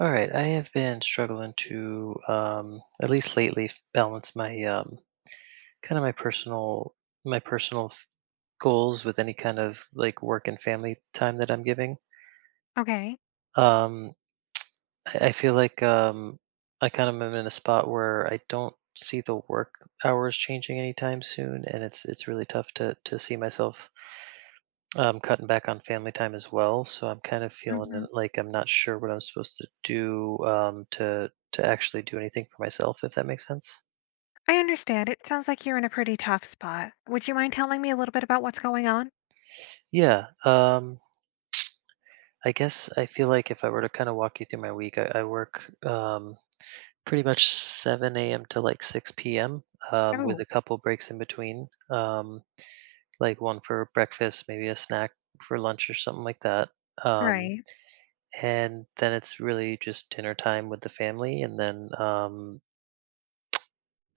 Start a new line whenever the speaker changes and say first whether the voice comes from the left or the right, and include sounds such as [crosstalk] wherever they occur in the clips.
right: All right, I have been struggling to, at least lately, balance my, kind of my personal my personal f- goals with any kind of like work and family time that I'm giving.
left: Okay.
right: Um, I feel like, I kind of am in a spot where I don't see the work hours changing anytime soon, and it's really tough to see myself. I'm cutting back on family time as well, so I'm kind of feeling
left: Hmm.
right: it, like I'm not sure what I'm supposed to do, to actually do anything for myself, if that makes sense.
left: I understand. It sounds like you're in a pretty tough spot. Would you mind telling me a little bit about what's going on?
right: Yeah, I guess I feel like if I were to kind of walk you through my week, I work, um, pretty much 7 a.m. to like 6 p.m. With
left: Oh,
right: a couple breaks in between, like one for breakfast, maybe a snack for lunch or something like that. Um,
left: right.
right: and then it's really just dinner time with the family, and then,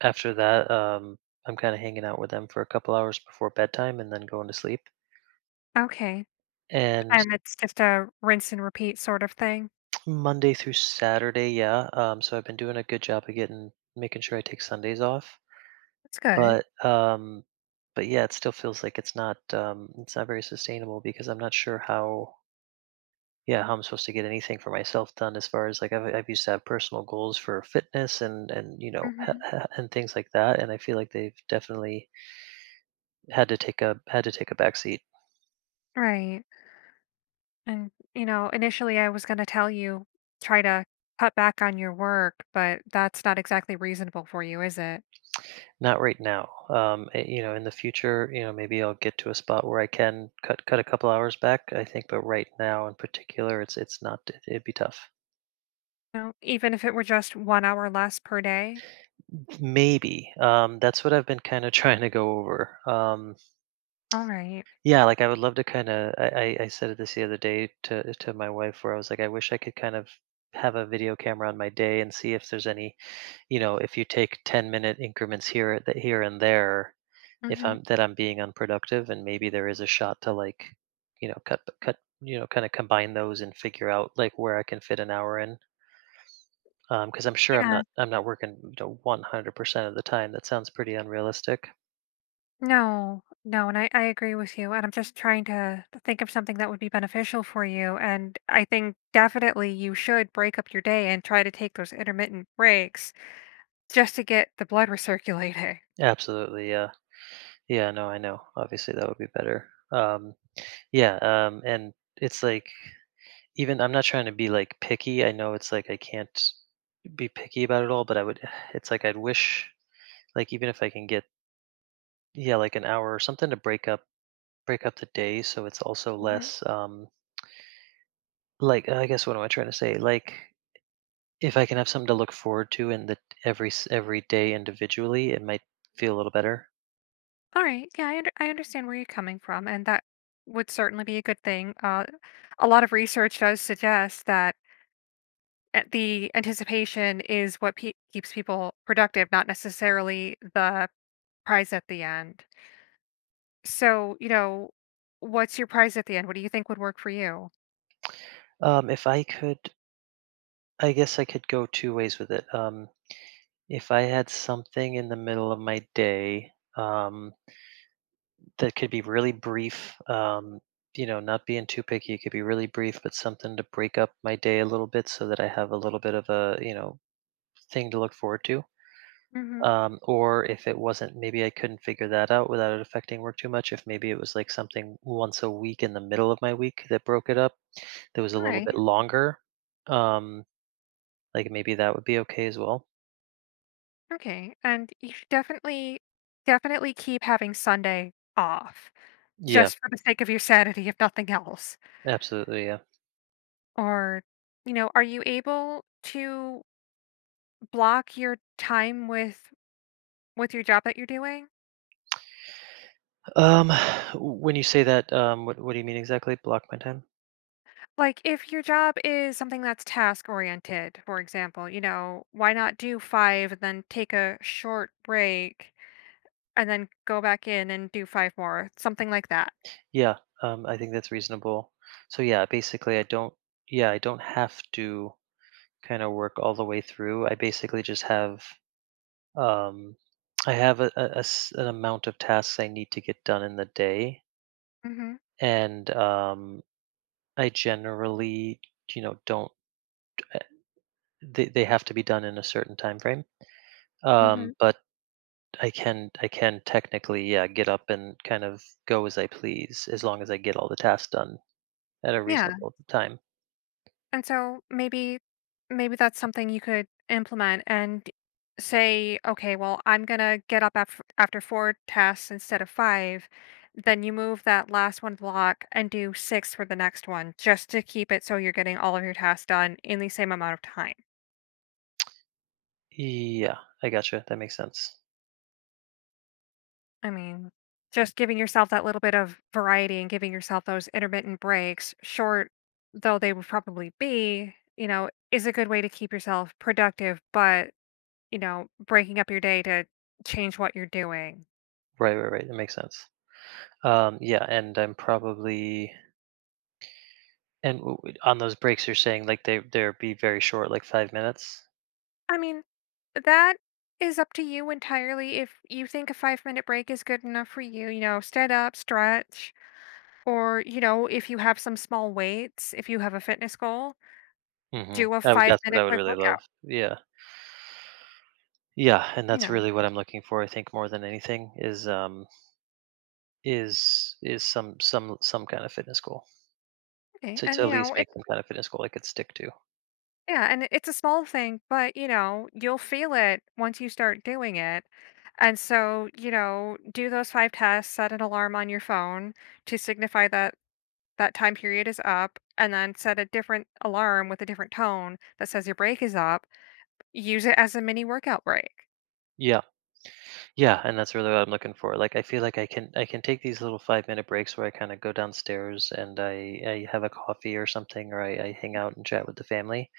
right: after that, I'm kind of hanging out with them for a couple hours before bedtime and then going to sleep.
left: Okay.
right: And
left: And it's just a rinse and repeat sort of thing.
right: Monday through Saturday, yeah. So I've been doing a good job of getting making sure I take Sundays off.
left: That's good.
right: But um, but yeah, it still feels like it's not very sustainable, because I'm not sure how I'm supposed to get anything for myself done, as far as like I've used to have personal goals for fitness, and [laughs]
left: Hmm.
right: and things like that, and I feel like they've definitely had to take a backseat.
left: Right. And, you know, initially I was going to tell you try to cut back on your work, but that's not exactly reasonable for you, is it?
right: Not right now. In the future, maybe I'll get to a spot where I can cut a couple hours back, I think, but right now, in particular, it's not. It'd be tough.
left: No, even if it were just 1 hour less per day.
right: Maybe. That's what I've been kind of [laughs] trying to go over.
left: All right.
right: Yeah, like I would love to, kind of. I said this the other day to my wife, where I was like, I wish I could kind of have a video camera on my day and see if there's any. You know, if you take 10-minute increments here and there, if
left: Mm-hmm.
right: I'm that I'm being unproductive, and maybe there is a shot to, like, cut, kind of combine those and figure out like where I can fit an hour in. Because I'm sure I'm
left: Yeah.
right: not I'm not working, 100% of the time. That sounds pretty unrealistic.
left: No, no, and I agree with you. And I'm just trying to think of something that would be beneficial for you. And I think definitely you should break up your day and try to take those intermittent breaks just to get the blood recirculating.
right: Absolutely, yeah, yeah. No, I know. Obviously, that would be better. Yeah, and it's like, even I'm not trying to be like picky. I know it's like I can't be picky about it all, but I would. [sighs] It's like I'd wish, like even if I can get, yeah like an hour or something to break up the day, so it's also
left: Hmm.
right: less, like I guess, what am I trying to say, like if I can have something to look forward to in the every day individually, it might feel a little better.
left: All right. Yeah, I understand where you're coming from. And that would certainly be a good thing. A lot of research does suggest that the anticipation is what keeps people productive, not necessarily the prize at the end. So, you know, what's your prize at the end? What do you think would work for you?
right: If I could, I guess I could go two ways with it. If I had something in the middle of my day, um that could be really brief, not being too picky, it could be really brief, but something to break up my day a little bit so that I have a little bit of a, thing to look forward to.
left: Hmm.
right: Or if it wasn't, maybe I couldn't figure that out without it affecting work too much. If maybe it was like something once a week in the middle of my week that broke it up, that was a
left: All
right: little
left: right.
right: bit longer, um, like maybe that would be okay as well.
left: Okay. And you should definitely, definitely keep having Sunday off
right: Yeah,
left: just for the sake of your sanity, if nothing else.
right: absolutely. Yeah.
left: Or, you know, are you able to block your time with your job that you're doing?
right: Um, [sighs] when you say that, what do you mean exactly? Block my time?
left: Like if your job is something that's task oriented, for example, you know, why not do 5 and then take a short break, and then go back in and do 5 more, something like that.
right: Yeah, I think that's reasonable. So yeah, basically, I don't. Yeah, I don't have to kind of work all the way through. I basically just have. Um, I have an amount of tasks I need to get done in the day,
left: Mhm,
right: and, I generally, don't. uh, they have to be done in a certain time frame. Um,
left: mhm,
right: but I can technically, yeah, get up and kind of go as I please as long as I get all the tasks done at a
left: yeah,
right: reasonable time.
left: and so maybe that's something you could implement and say, "Okay, well, I'm gonna get up after 4 tasks instead of 5." Then you move that last one block and do 6 for the next one just to keep it so you're getting all of your tasks done in the same amount of time.
right: Yeah, I gotcha. That makes sense.
left: I mean, just giving yourself that little bit of variety and giving yourself those intermittent breaks, short though they would probably be, you know, is a good way to keep yourself productive, but, you know, breaking up your day to change what you're doing.
right: Right, right, right. That makes sense. Yeah, and I'm probably And w w on those breaks, you're saying, like, they'd be very short, like 5 minutes?
left: I mean, that is up to you entirely if you think a 5-minute break is good enough for you. You know, stand up, stretch, or, you know, if you have some small weights, if you have a fitness goal,
right: Mhm.
left: do a
right: I would
left: five
right: that's what I
left: minute
right: would
left: quick
right: really
left: workout,
right: love. Yeah. Yeah, and
left: you
right: that's
left: know.
right: really what I'm looking for, I think, more than anything, is some kind of fitness goal
left: Okay.
right: to
left: And,
right: at
left: you
right: least
left: know,
right: make some kind of fitness goal I could stick to.
left: yeah, and it's a small thing, but you know, you'll feel it once you start doing it. And so, you know, do those five tests, set an alarm on your phone to signify that that time period is up, and then set a different alarm with a different tone that says your break is up. Use it as a mini workout break.
right: Yeah. Yeah, and that's really what I'm looking for. Like, I feel like I can take these little five-minute breaks where I kinda go downstairs, and I have a coffee or something, or I hang out and chat with the family,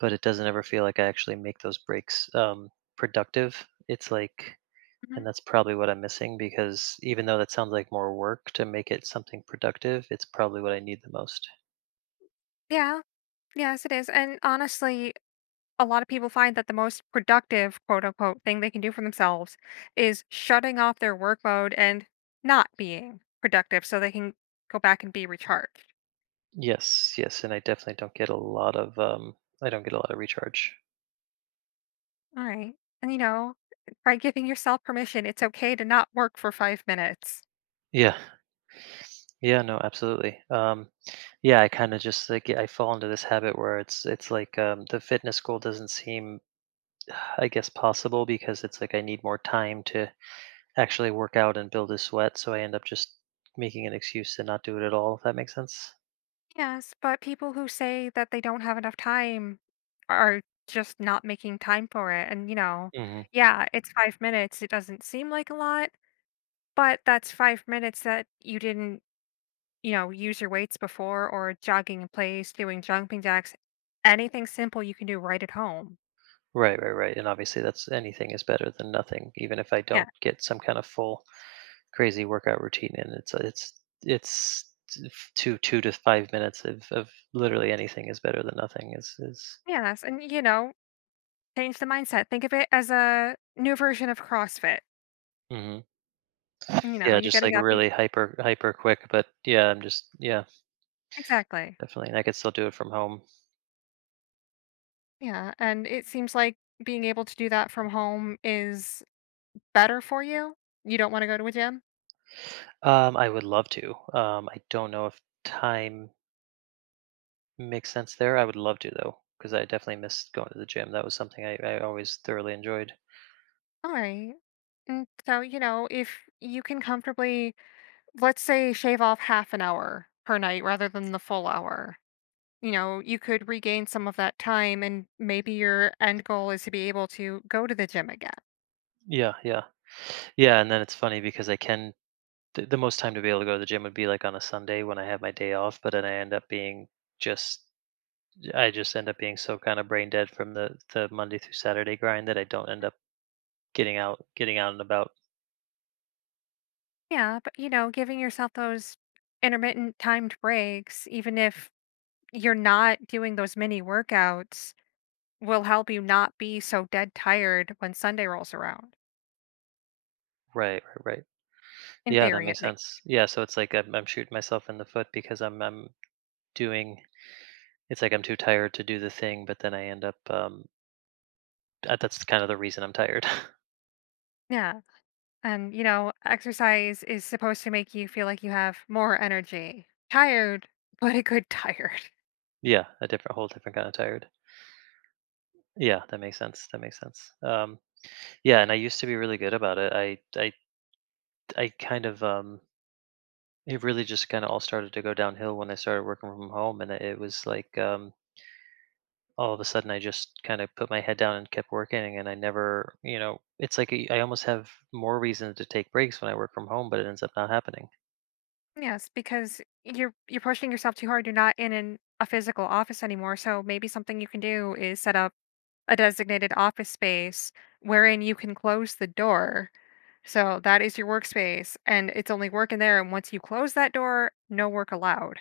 right: but it doesn't ever feel like I actually make those breaks, productive. It's like, and
left: Mhm.
right: that's probably what I'm missing, because even though that sounds like more work to make it something productive, it's probably what I need the most.
left: Yeah, yes, it is. And honestly, a lot of people find that the most productive, quote unquote, thing they can do for themselves is shutting off their work mode and not being productive so they can go back and be recharged.
right: Yes, yes, and I definitely don't get a lot of recharge.
left: All right. And you know, by giving yourself permission, it's okay to not work for 5 minutes.
right: Yeah. Yeah, no, absolutely. Yeah, I kind of just like I fall into this habit where it's like, the fitness goal doesn't seem, I guess, possible, because it's like I need more time to actually work out and build a sweat, so I end up just making an excuse to not do it at all, if that makes sense?
left: Yes, but people who say that they don't have enough time are just not making time for it. And you know,
right: Hmm.
left: yeah, it's 5 minutes. It doesn't seem like a lot, but that's 5 minutes that you didn't, use your weights before or jogging in place, doing jumping jacks, anything simple you can do right at home.
right: Right, right, right. And obviously, that's anything is better than nothing, even if I
left: Yeah.
right: don't get some kind of full crazy workout routine in. It's 2 to 5 minutes of literally anything is better than nothing. Is
left: Yes. And, you know, change the mindset. Think of it as a new version of CrossFit.
right: Hmm.
left: You know,
right: Yeah,
left: you're
right: just like
left: getting up. You,
right: really hyper quick. But yeah,
left: exactly.
right: definitely. And I could still do it from home.
left: Yeah. And it seems like being able to do that from home is better for you. You don't want to go to a gym.
right: I would love to. I don't know if time makes sense there. I would love to, though, because I definitely missed going to the gym. That was something I always thoroughly enjoyed.
left: All right. And so, you know, if you can comfortably, let's say, shave off half an hour per night rather than the full hour, you know, you could regain some of that time and maybe your end goal is to be able to go to the gym again.
right: Yeah, yeah, yeah. And then it's funny because the most time to be able to go to the gym would be like on a Sunday when I have my day off, but then I end up being just I just end up being so kind of brain dead from the Monday through Saturday grind that I don't end up getting out and about.
left: Yeah, but you know, giving yourself those intermittent timed breaks, even if you're not doing those mini workouts, will help you not be so dead tired when Sunday rolls around,
right: Right, right, right.
left: in
right: Yeah, that
left: theory
right: makes
left: at least.
right: sense. Yeah, so it's like I'm shooting myself in the foot, because I'm doing it's like I'm too tired to do the thing, but then I end up, that's kind of the reason I'm tired.
left: Yeah. And, you know, exercise is supposed to make you feel like you have more energy. Tired, [laughs] but a good tired.
right: [laughs] Yeah, a different whole different kind of tired. Yeah, that makes sense. That makes sense. Yeah, and I used to be really good about it. I kind of it really just kind of all started to go downhill when I started working from home, and it was like, all of a sudden I just kind of put my head down and kept working, and I never, it's like I almost have more reason to take breaks when I work from home, but it ends up not happening.
left: Yes, because you're pushing yourself too hard. You're not in a physical office anymore. So maybe something you can do is set up a designated office space wherein you can close the door. So that is your workspace, and it's only work in there. And once you close that door, no work allowed.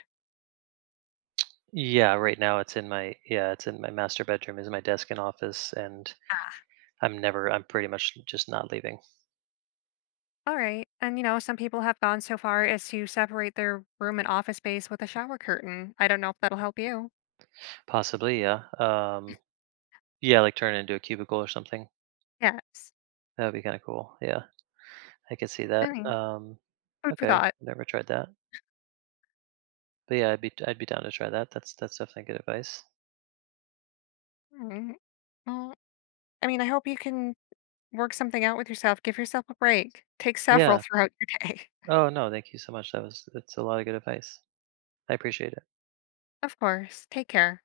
right: Yeah, right now it's in my master bedroom is my desk and office, and
left: Ah,
right: I'm pretty much just not leaving.
left: all right. And you know, some people have gone so far as to separate their room and office space with a shower curtain. I don't know if that'll help you.
right: Possibly, yeah. Yeah, like turn it into a cubicle or something.
left: Yes.
right: That would be kind of cool. Yeah. I could see
left: I
right: that.
left: mean, food for
right: Okay,
left: thought.
right: never tried that. But yeah, I'd be down to try that. That's definitely good advice.
left: Mm, Well, I mean, I hope you can work something out with yourself, give yourself a break, take several
right: Yeah.
left: throughout your day.
right: Oh no, thank you so much. That's a lot of good advice. I appreciate it.
left: [laughs] Of course, take care.